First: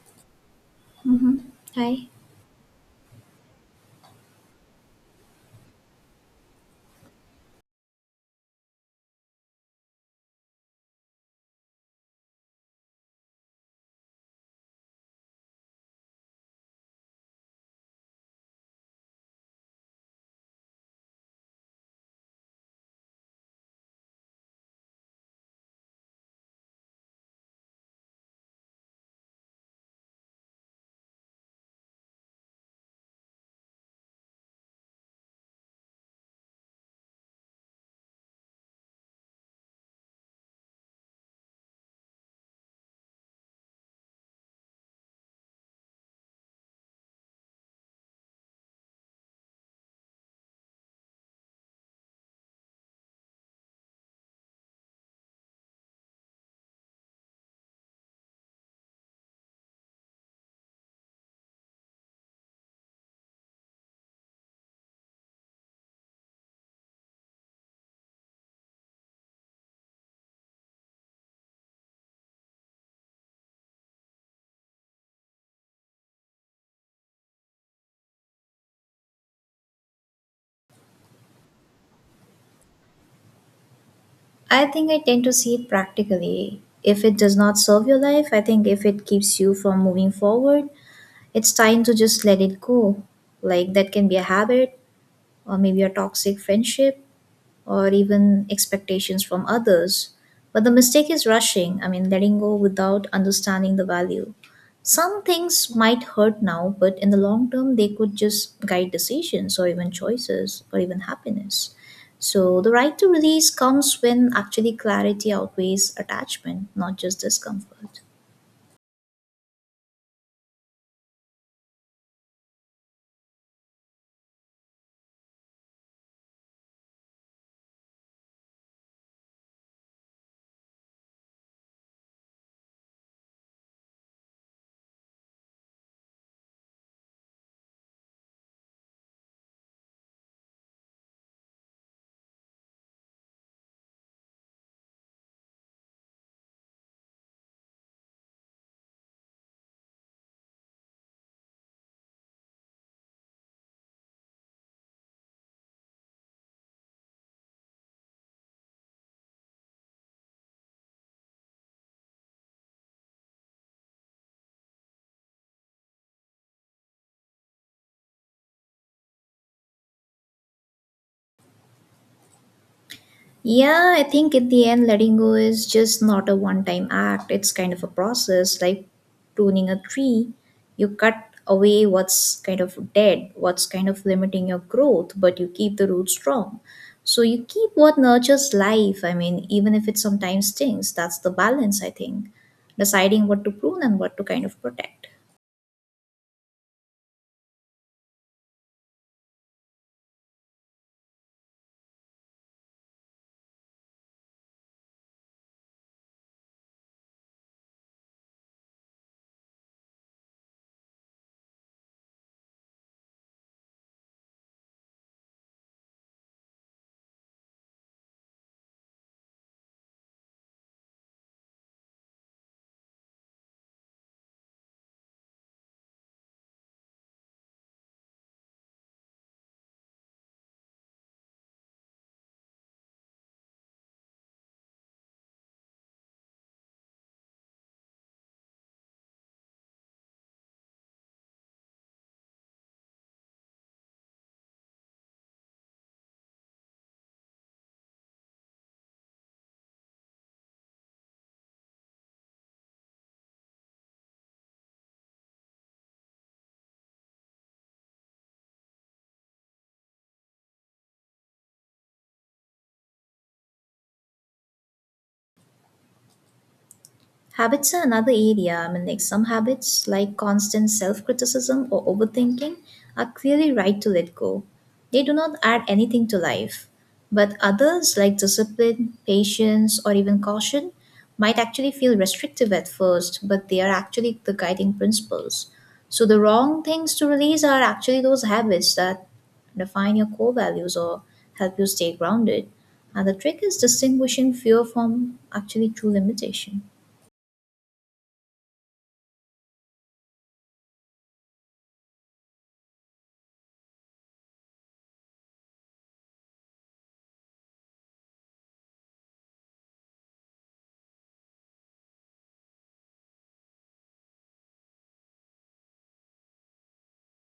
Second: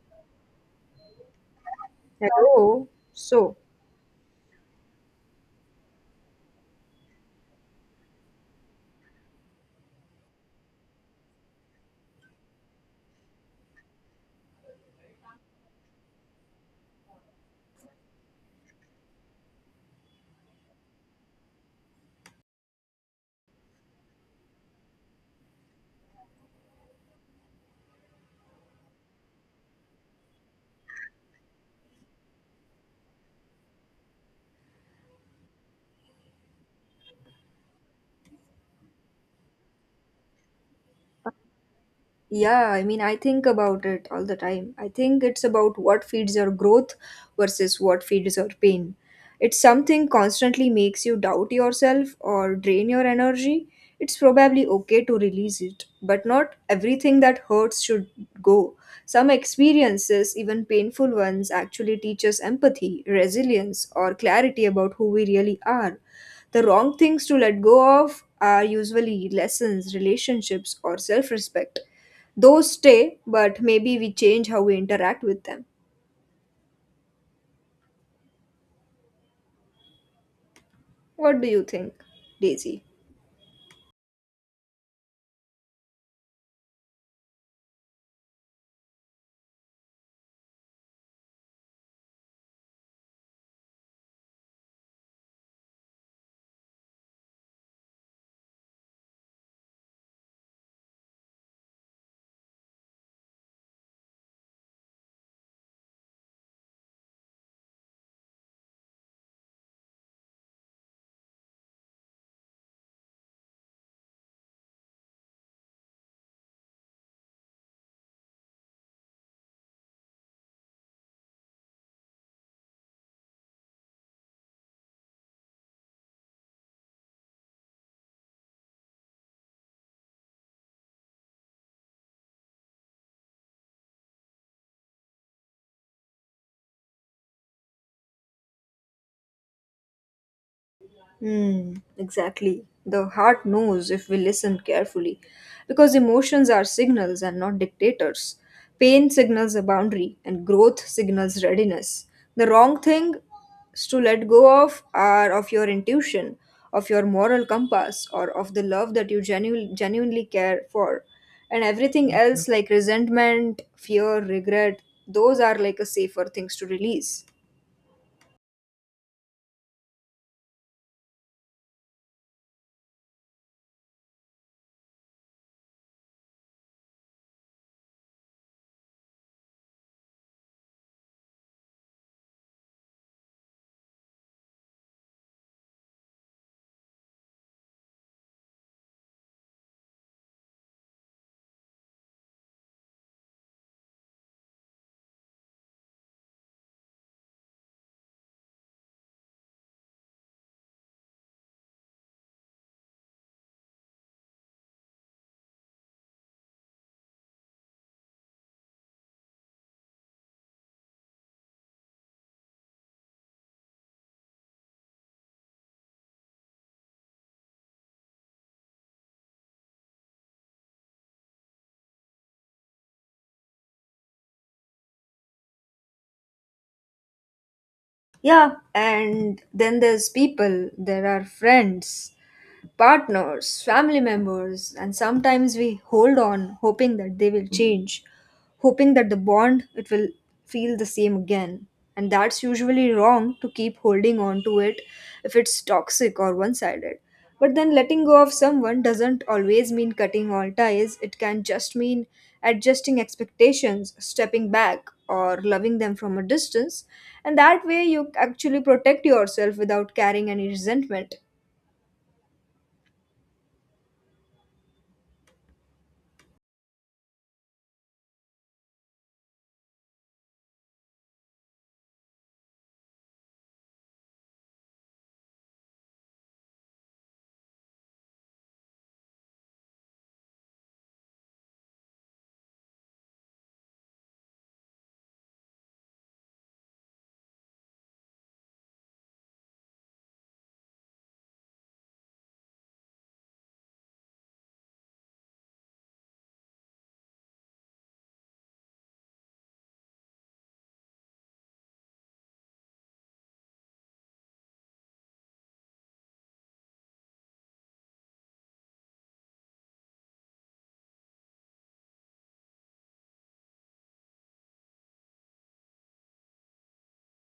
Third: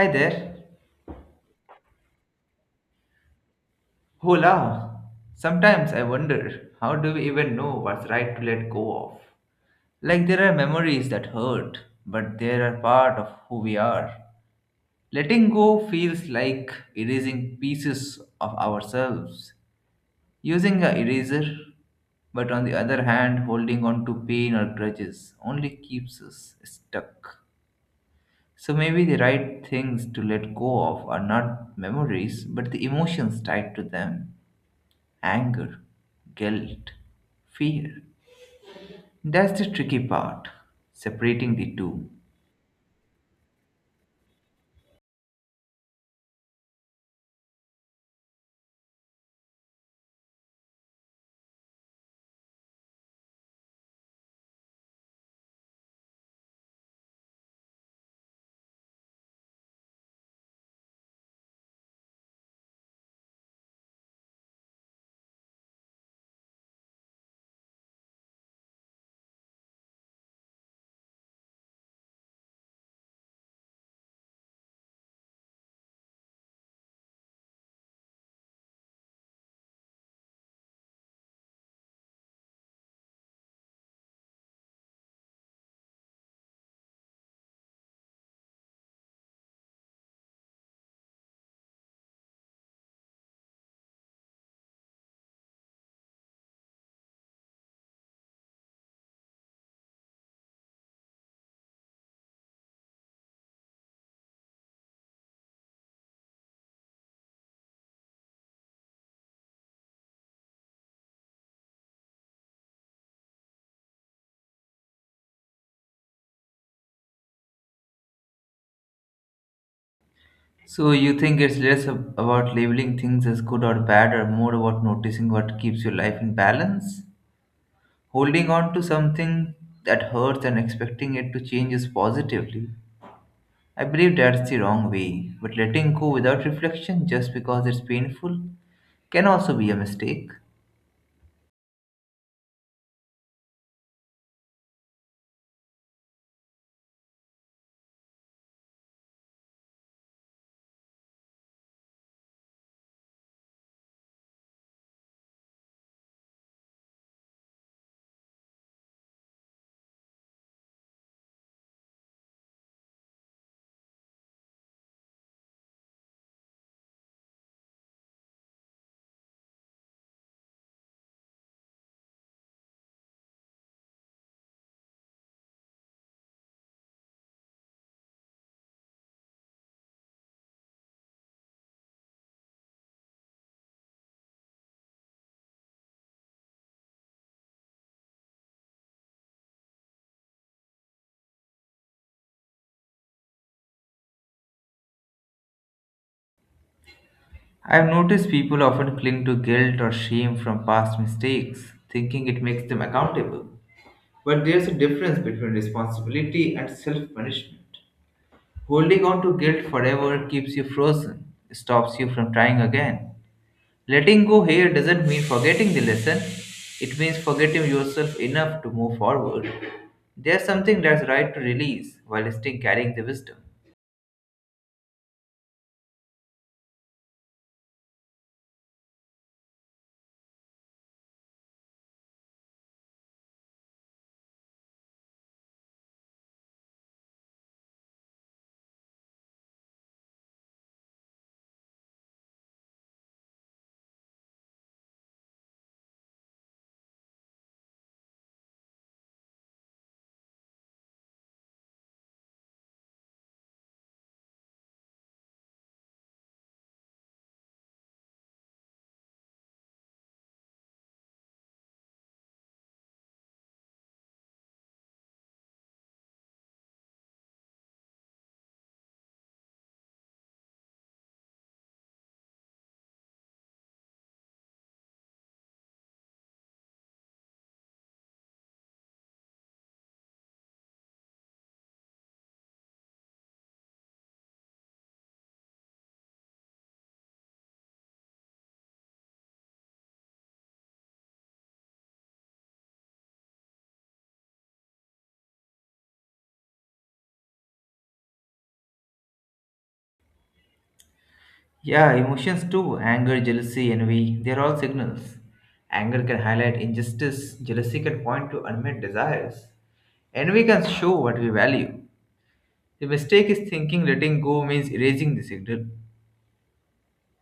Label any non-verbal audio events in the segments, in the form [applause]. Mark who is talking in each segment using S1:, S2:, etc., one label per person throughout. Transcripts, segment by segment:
S1: Hi there.
S2: Mm-hmm. Hi.
S3: Hello. So,
S1: Hola. Sometimes I wonder, how do we even know what's right to let go of? Like, there are memories that hurt, but they are part of who we are. Letting go feels like erasing pieces of ourselves, using a eraser, but on the other hand, holding on to pain or grudges only keeps us stuck. So maybe the right things to let go of are not memories, but the emotions tied to them: anger, guilt, fear. That's the tricky part, separating the two.
S3: Yeah, I think about it all the time. I think it's about what feeds your growth versus what feeds your pain. It's something constantly makes you doubt yourself or drain your energy. It's probably okay to release it, but not everything that hurts should go. Some experiences, even painful ones, actually teach us empathy, resilience, or clarity about who we really are. The wrong things to let go of are usually lessons, relationships, or self respect those stay, but maybe we change how we interact with them. What do you think, Daisy?
S2: I think I tend to see it practically. If it does not serve your life, I think if it keeps you from moving forward, it's time to just let it go. Like that can be a habit or maybe a toxic friendship or even expectations from others. But the mistake is rushing, letting go without understanding the value. Some things might hurt now, but in the long term, they could just guide decisions or even choices or even happiness. So the right to release comes when actually clarity outweighs attachment, not just discomfort.
S1: So, you think it's less about labeling things as good or bad, or more about noticing what keeps your life in balance? Holding on to something that hurts and expecting it to change us positively, I believe that's the wrong way, but letting go without reflection just because it's painful can also be a mistake.
S3: Hmm, exactly. The heart knows if we listen carefully, because emotions are signals and not dictators. Pain signals a boundary, and growth signals readiness. The wrong things to let go of are of your intuition, of your moral compass, or of the love that you genuinely care for. And everything else, like resentment, fear, regret, those are like a safer things to release.
S2: Yeah, I think in the end, letting go is just not a one time act. It's kind of a process like pruning a tree. You cut away what's kind of dead, what's kind of limiting your growth, but you keep the roots strong. So you keep what nurtures life. I mean, even if it sometimes stings, that's the balance, I think. Deciding what to prune and what to kind of protect.
S1: I've noticed people often cling to guilt or shame from past mistakes, thinking it makes them accountable. But there's a difference between responsibility and self punishment. Holding on to guilt forever keeps you frozen, stops you from trying again. Letting go here doesn't mean forgetting the lesson, it means forgetting yourself enough to move forward. There's something that's right to release while still carrying the wisdom.
S3: Yeah, and then there's people, there are friends, partners, family members, and sometimes we hold on hoping that they will change, hoping that the bond it will feel the same again. And that's usually wrong to keep holding on to it if it's toxic or one sided. But then letting go of someone doesn't always mean cutting all ties, it can just mean adjusting expectations, stepping back, or loving them from a distance. And that way, you actually protect yourself without carrying any resentment.
S2: Habits are another area. I mean, like some habits, like constant self criticism or overthinking, are clearly right to let go. They do not add anything to life. But others, like discipline, patience, or even caution, might actually feel restrictive at first, but they are actually the guiding principles. So, the wrong things to release are actually those habits that define your core values or help you stay grounded. And the trick is distinguishing fear from actually true limitation.
S1: Yeah, emotions too: anger, jealousy, envy, they're all signals. Anger can highlight injustice, jealousy can point to unmet desires. Envy can show what we value. The mistake is thinking letting go means erasing the signal.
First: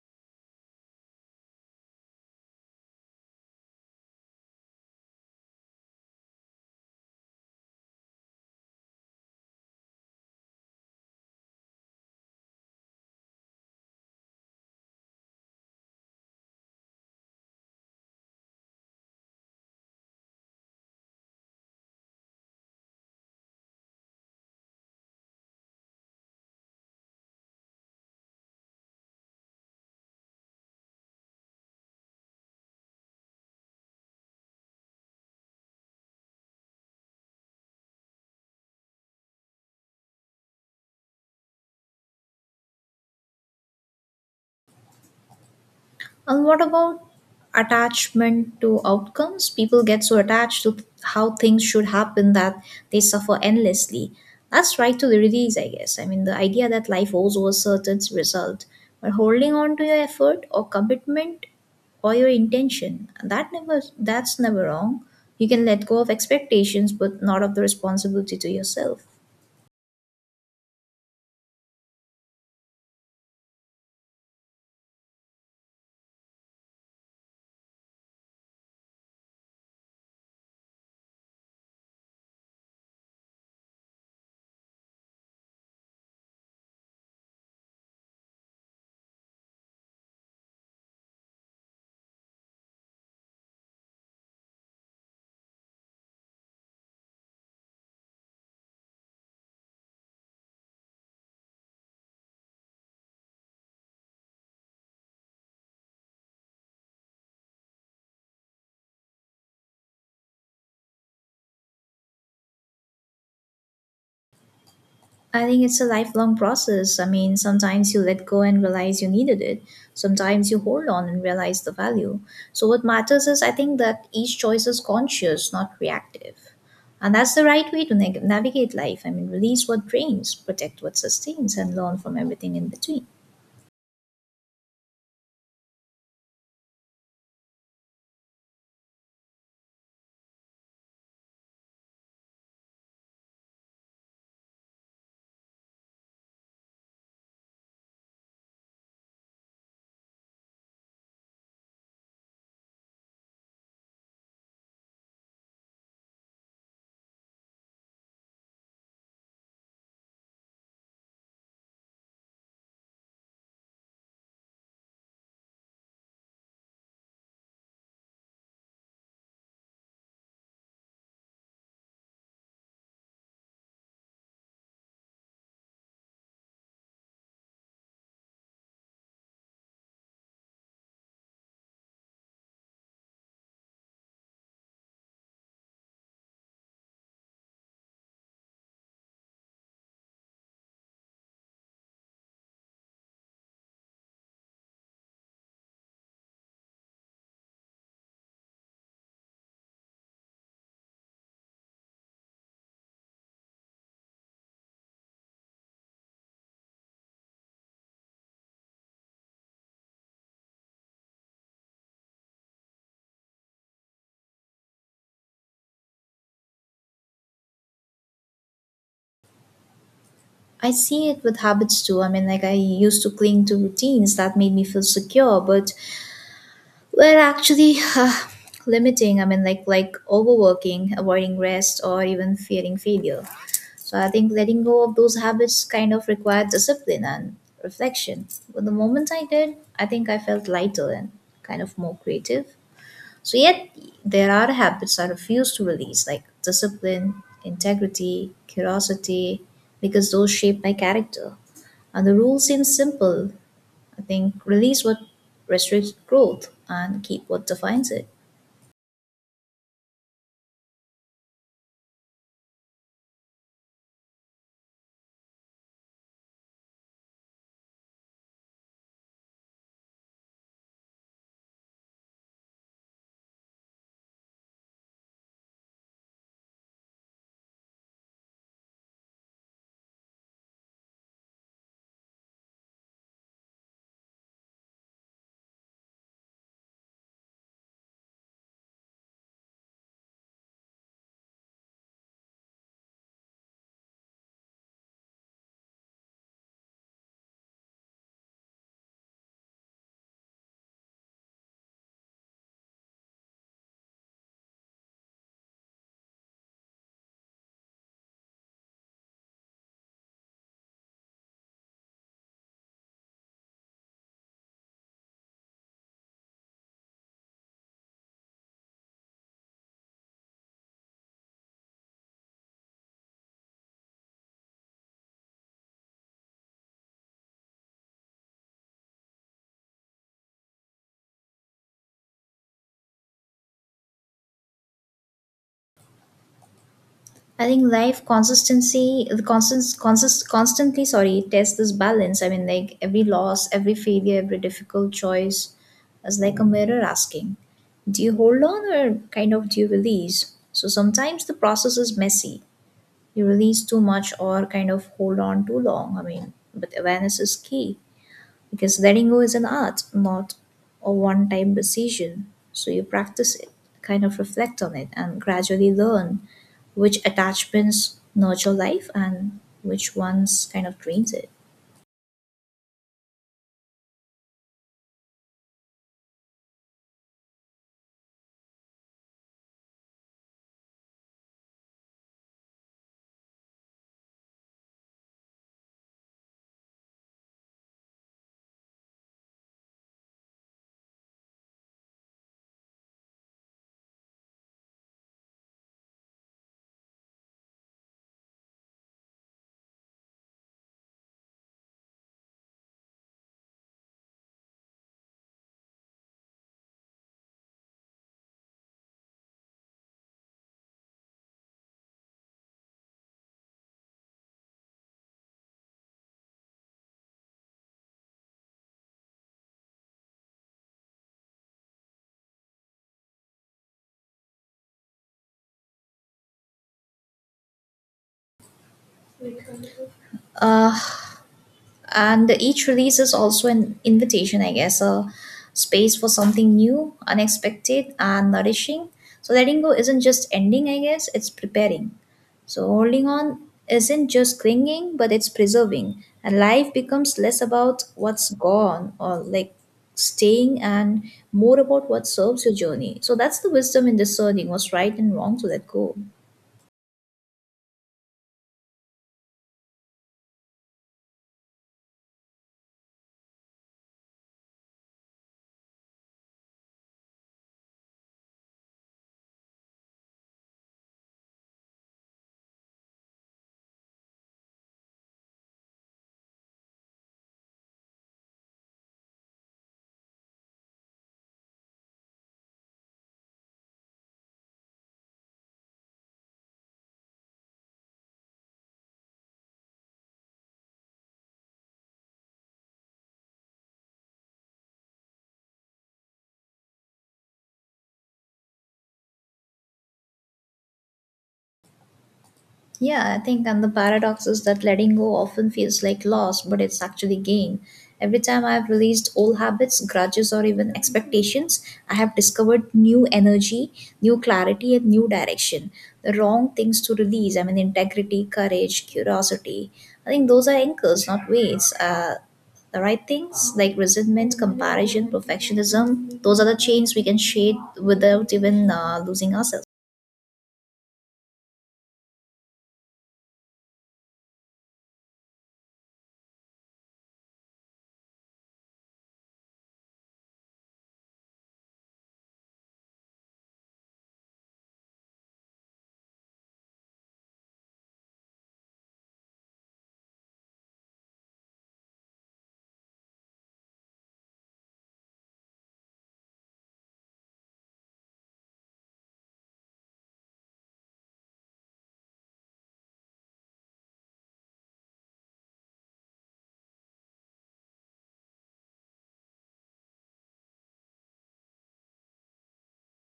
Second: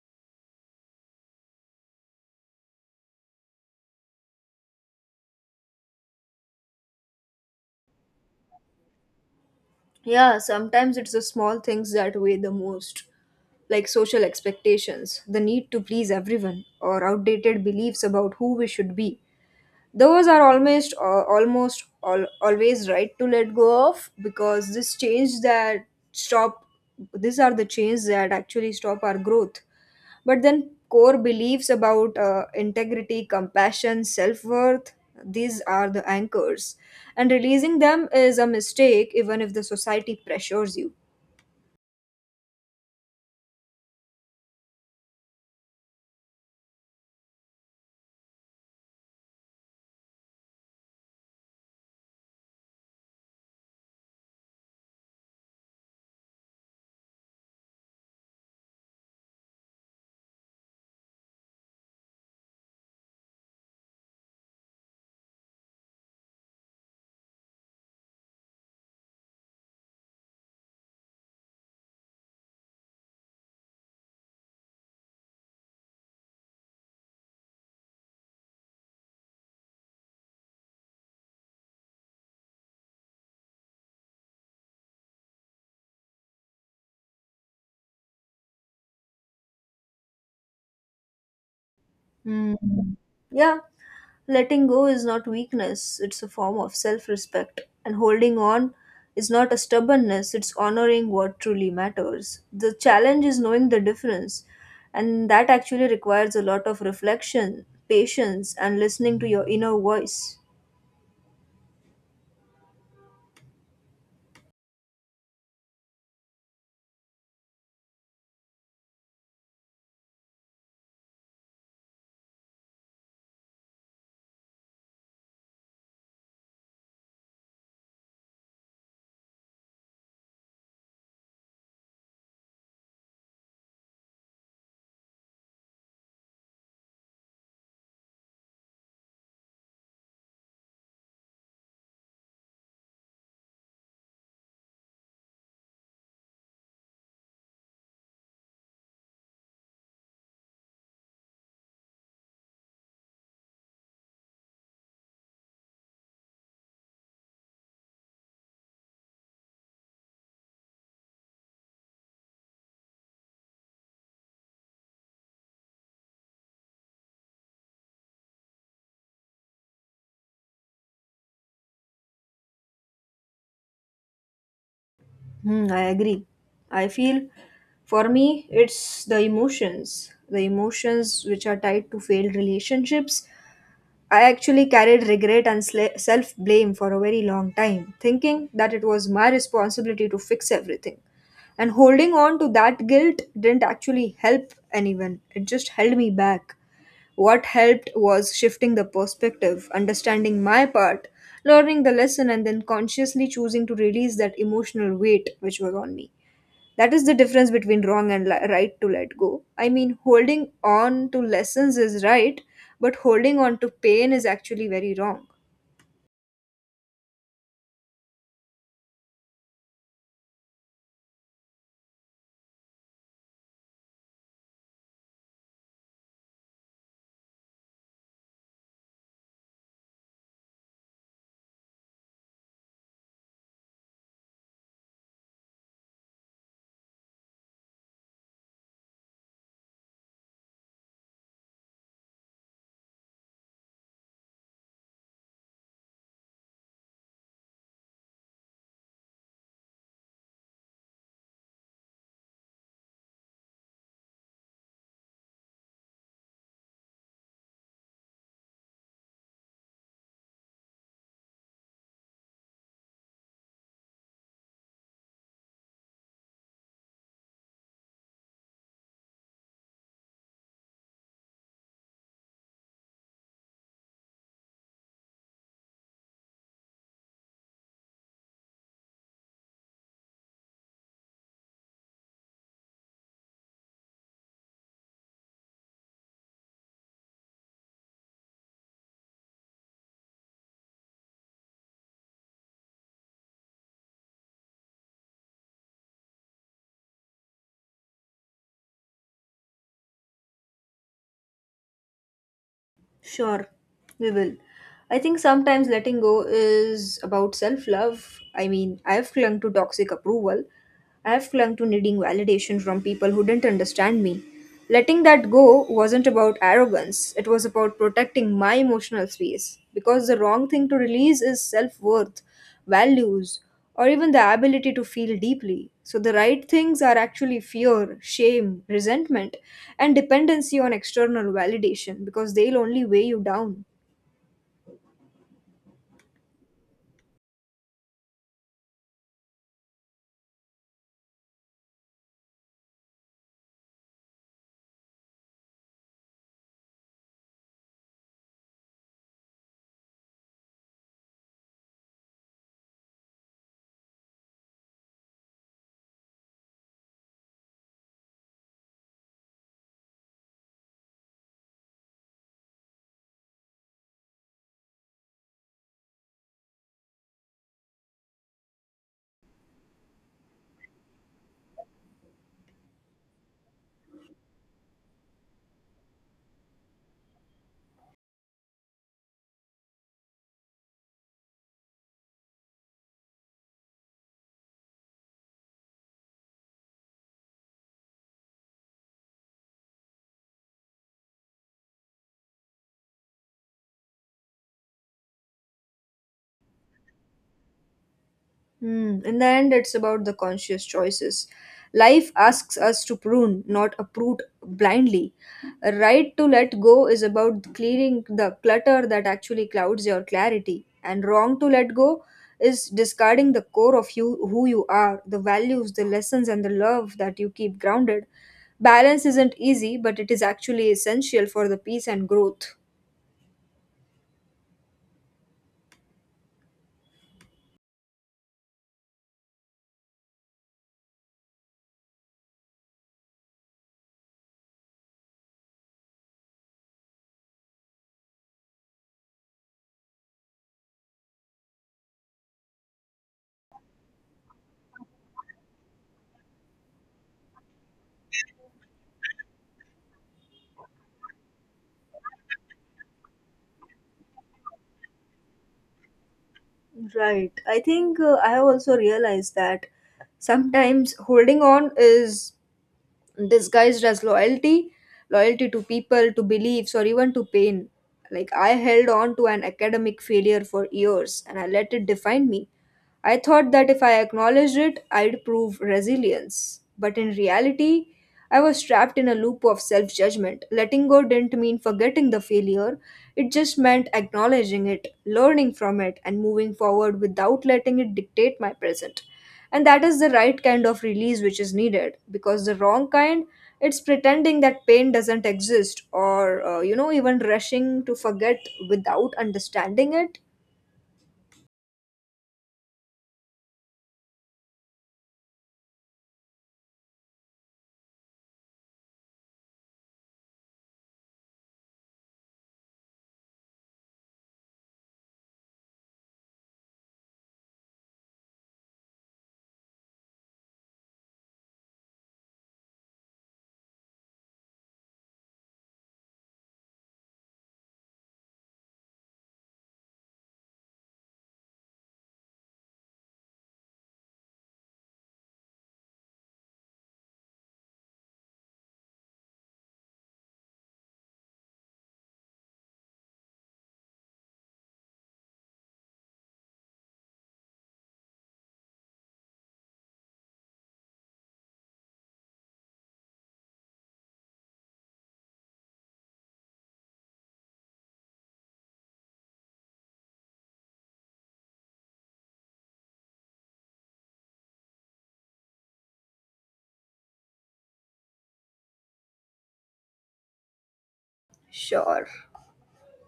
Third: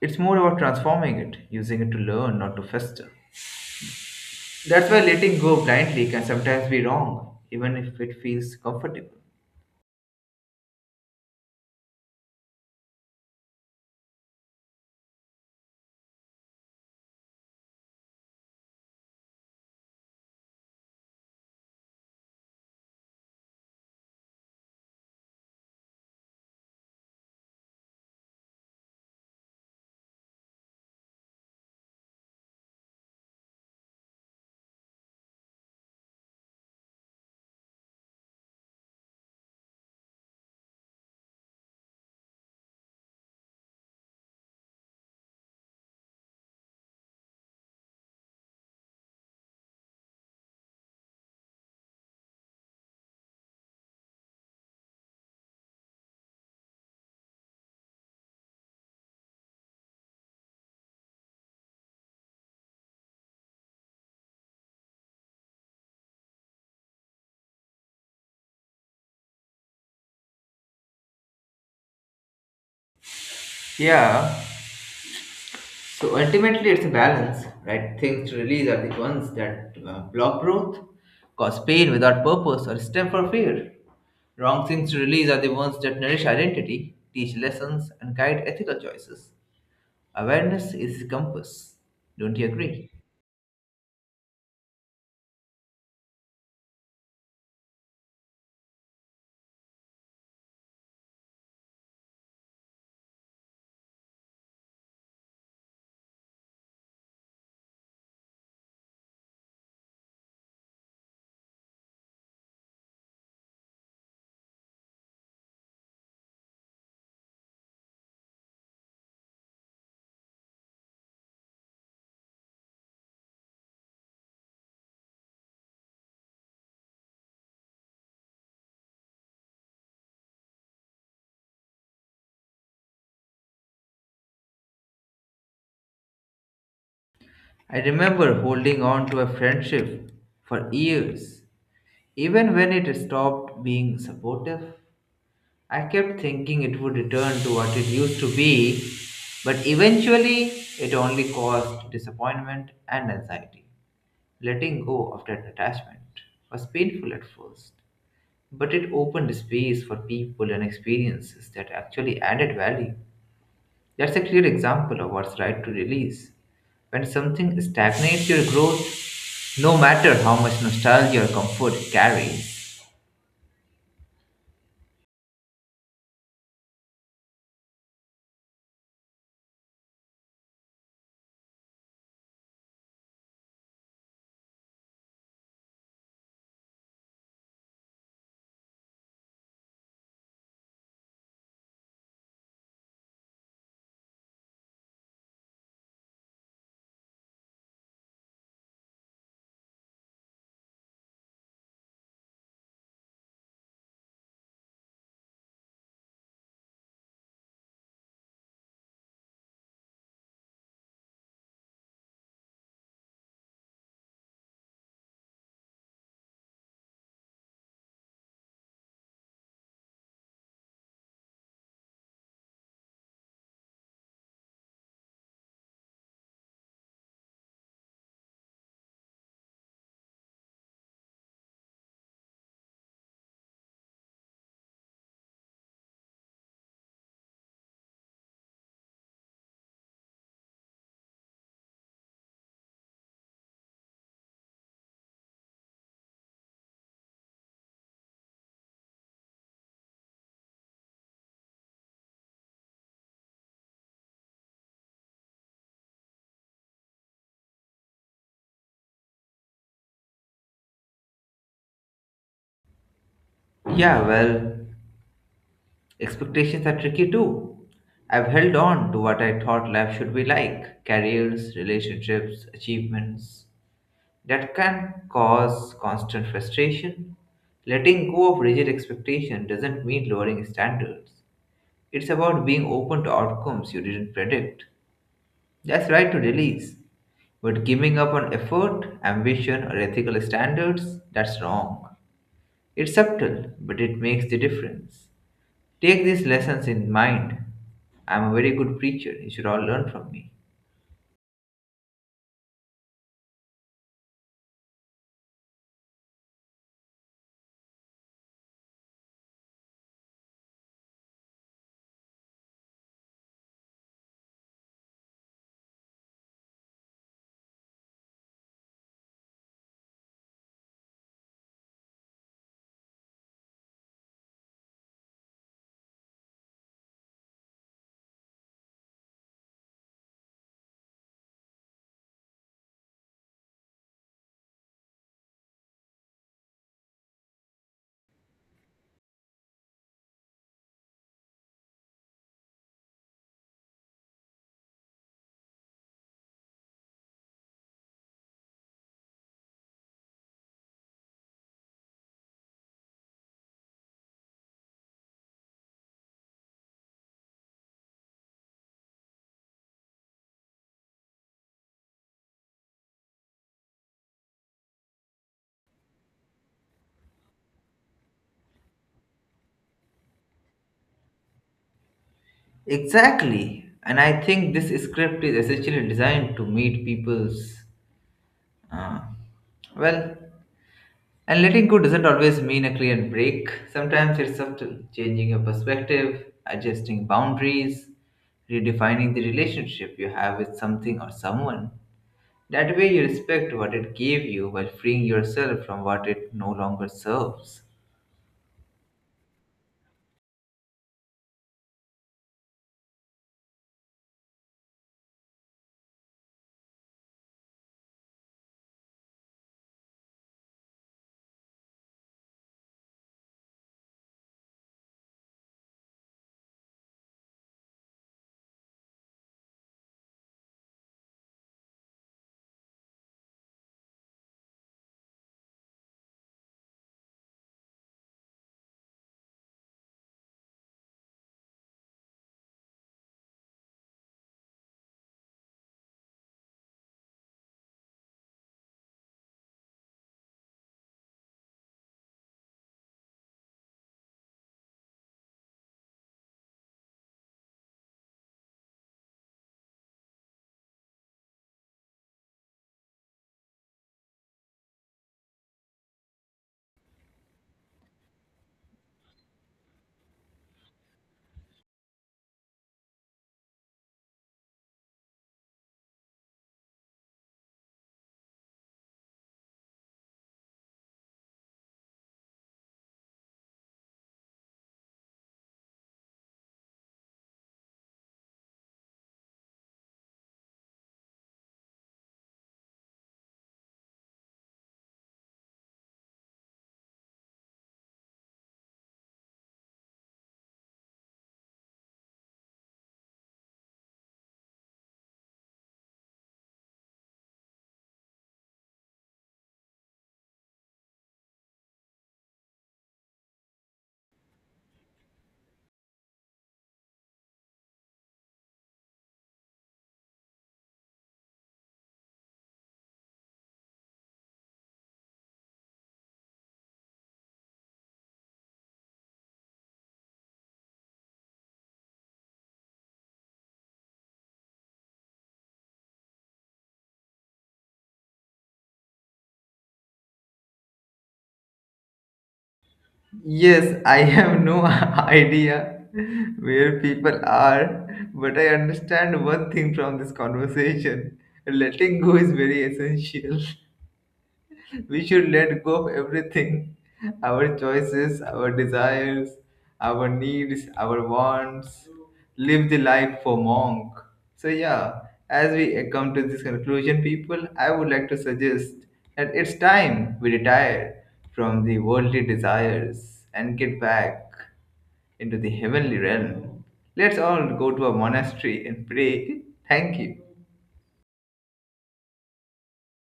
S1: It's more about transforming it, using it to learn, not to fester. That's why letting go blindly can sometimes be wrong, even if it feels comfortable.
S3: Yeah, sometimes it's the small things that weigh the most, like social expectations, the need to please everyone, or outdated beliefs about who we should be. Those are almost almost all, always right to let go of because this change that stop these are the change that actually stop our growth. But then core beliefs about integrity, compassion, self worth, these are the anchors. And releasing them is a mistake even if the society pressures you.
S2: And what about attachment to outcomes? People get so attached to how things should happen that they suffer endlessly. That's right to the release, I guess. I mean, the idea that life owes a certain result, but holding on to your effort or commitment or your intention, that's never wrong. You can let go of expectations, but not of the responsibility to yourself.
S1: Yeah, so ultimately, it's a balance, right? Things to release are the ones that block growth, cause pain without purpose, or stem for fear. Wrong things to release are the ones that nourish identity, teach lessons, and guide ethical choices. Awareness is the compass. Don't you
S3: Hmm.
S1: agree?
S3: Yeah, letting go is not weakness, it's a form of self respect. And holding on is not a stubbornness, it's honoring what truly matters. The challenge is knowing the difference, and that actually requires a lot of reflection, patience, and listening to your inner voice.
S2: I think it's a lifelong process. I mean, sometimes you let go and realize you needed it. Sometimes you hold on and realize the value. So, what matters is I think that each choice is conscious, not reactive. And that's the right way to navigate life. I mean, release what drains, protect what sustains, and learn from everything in between.
S1: I remember holding on to a friendship for years, even when it stopped being supportive. I kept thinking it would return to what it used to be, but eventually it only caused disappointment and anxiety. Letting go of that attachment was painful at first, but it opened space for people and experiences that actually added value. That's a clear example of what's right to release, when something stagnates your growth, no matter how much nostalgia or comfort it carries.
S3: Hmm, I agree. I feel for me, it's the emotions which are tied to failed relationships. I actually carried regret and self blame for a very long time, thinking that it was my responsibility to fix everything. And holding on to that guilt didn't actually help anyone, it just held me back. What helped was shifting the perspective, understanding my part, learning the lesson, and then consciously choosing to release that emotional weight which was on me. That is the difference between wrong and right to let go. Holding on to lessons is right, but holding on to pain is actually very wrong.
S2: I see it with habits too. I mean, like I used to cling to routines that made me feel secure, but well, actually, limiting. I mean, like overworking, avoiding rest, or even fearing failure. So I think letting go of those habits kind of required discipline and reflection. But the moment I did, I think I felt lighter and kind of more creative. So yet there are habits I refuse to release, like discipline, integrity, curiosity, because those shape my character. And the rule seems simple, I think release what restricts growth and keep what defines it.
S1: Yeah, well, expectations are tricky too. I've held on to what I thought life should be like, careers, relationships, achievements, that can cause constant frustration. Letting go of rigid expectation doesn't mean lowering standards. It's about being open to outcomes you didn't predict. That's right to release, but giving up on effort, ambition, or ethical standards, that's wrong. It's subtle, but it makes the difference. Take these lessons in mind. I'm a very good preacher. You should all learn from me.
S3: Sure, we will. I think sometimes letting go is about self love. I've clung to toxic approval, I've clung to needing validation from people who didn't understand me. Letting that go wasn't about arrogance, it was about protecting my emotional space. Because the wrong thing to release is self worth, values, or even the ability to feel deeply. So, the right things are actually fear, shame, resentment, and dependency on external validation because they'll only weigh you down.
S2: I think life consistency, constantly, sorry, test this balance. I mean, like every loss, every failure, every difficult choice is like a mirror asking, do you hold on or kind of do you release? So sometimes the process is messy. You release too much or kind of hold on too long. I mean, but awareness is key. Because letting go is an art, not a one time decision. So you practice it, kind of reflect on it, and gradually learn which attachments nurture life and which ones kind of drains it.
S1: Exactly. And I think this script is essentially designed to meet people's. Uh, well, and letting go doesn't always mean a clear break. Sometimes it's subtle, changing your perspective, adjusting boundaries, redefining the relationship you have with something or someone. That way, you respect what it gave you while freeing yourself from what it no longer serves.
S3: Hmm. In the end, it's about the conscious choices. Life asks us to prune, not uproot blindly. A right to let go is about clearing the clutter that actually clouds your clarity, and wrong to let go is discarding the core of you, who you are, the values, the lessons, and the love that you keep grounded. Balance isn't easy, but it is actually essential for the peace and growth.
S2: Uh, and each release is also an invitation, I guess, a space for something new, unexpected, and nourishing. So letting go isn't just ending, I guess, it's preparing. So holding on isn't just clinging, but it's preserving, and life becomes less about what's gone or like staying, and more about what serves your journey. So that's the wisdom in discerning what's right and wrong to let go.
S3: Right. I think I have also realized that sometimes holding on is disguised as loyalty loyalty to people to beliefs or even to pain like I held on to an academic failure for years and I let it define me. I thought that if I acknowledged it I'd prove resilience, but in reality I was trapped in a loop of self-judgment. Letting go didn't mean forgetting the failure, it just meant acknowledging it, learning from it, and moving forward without letting it dictate my present. And that is the right kind of release which is needed, because the wrong kind it's pretending that pain doesn't exist or even rushing to forget without understanding it.
S2: Yeah, I think, and the paradox is that letting go often feels like loss, but it's actually gain. Every time I've released old habits, grudges, or even expectations, I have discovered new energy, new clarity, and new direction. The wrong things to release, I mean, integrity, courage, curiosity. I think those are anchors, not weights. The right things like resentment, comparison, perfectionism, those are the chains we can shade without even losing ourselves.
S1: Yes, I have no [laughs] idea where people are, but I understand one thing from this conversation. Letting go is very essential. We should let go of everything, [laughs] our choices, our desires, our needs, our wants. Live the life for monk. So, yeah, as we come to this conclusion, people, I would like to suggest that it's time we retire from the worldly desires and get back into the heavenly realm. Let's all go to a monastery and pray. Thank you.
S3: Sure,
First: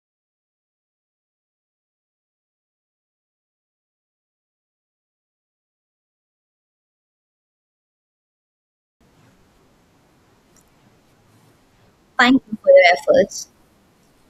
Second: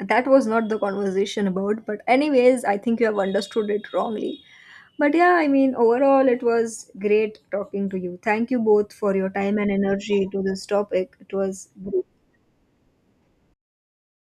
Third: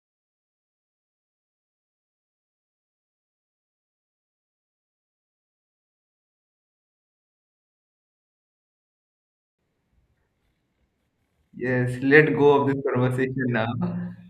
S3: that was not the conversation about, but anyways I think you have understood it wrongly. But yeah, overall it was great talking to you. Thank you both for your time and energy to this topic. It was
S1: Yes,
S3: great.
S1: let
S2: Thank you
S1: go of
S2: for
S1: this
S2: your
S1: conversation
S2: efforts.
S1: now. [laughs]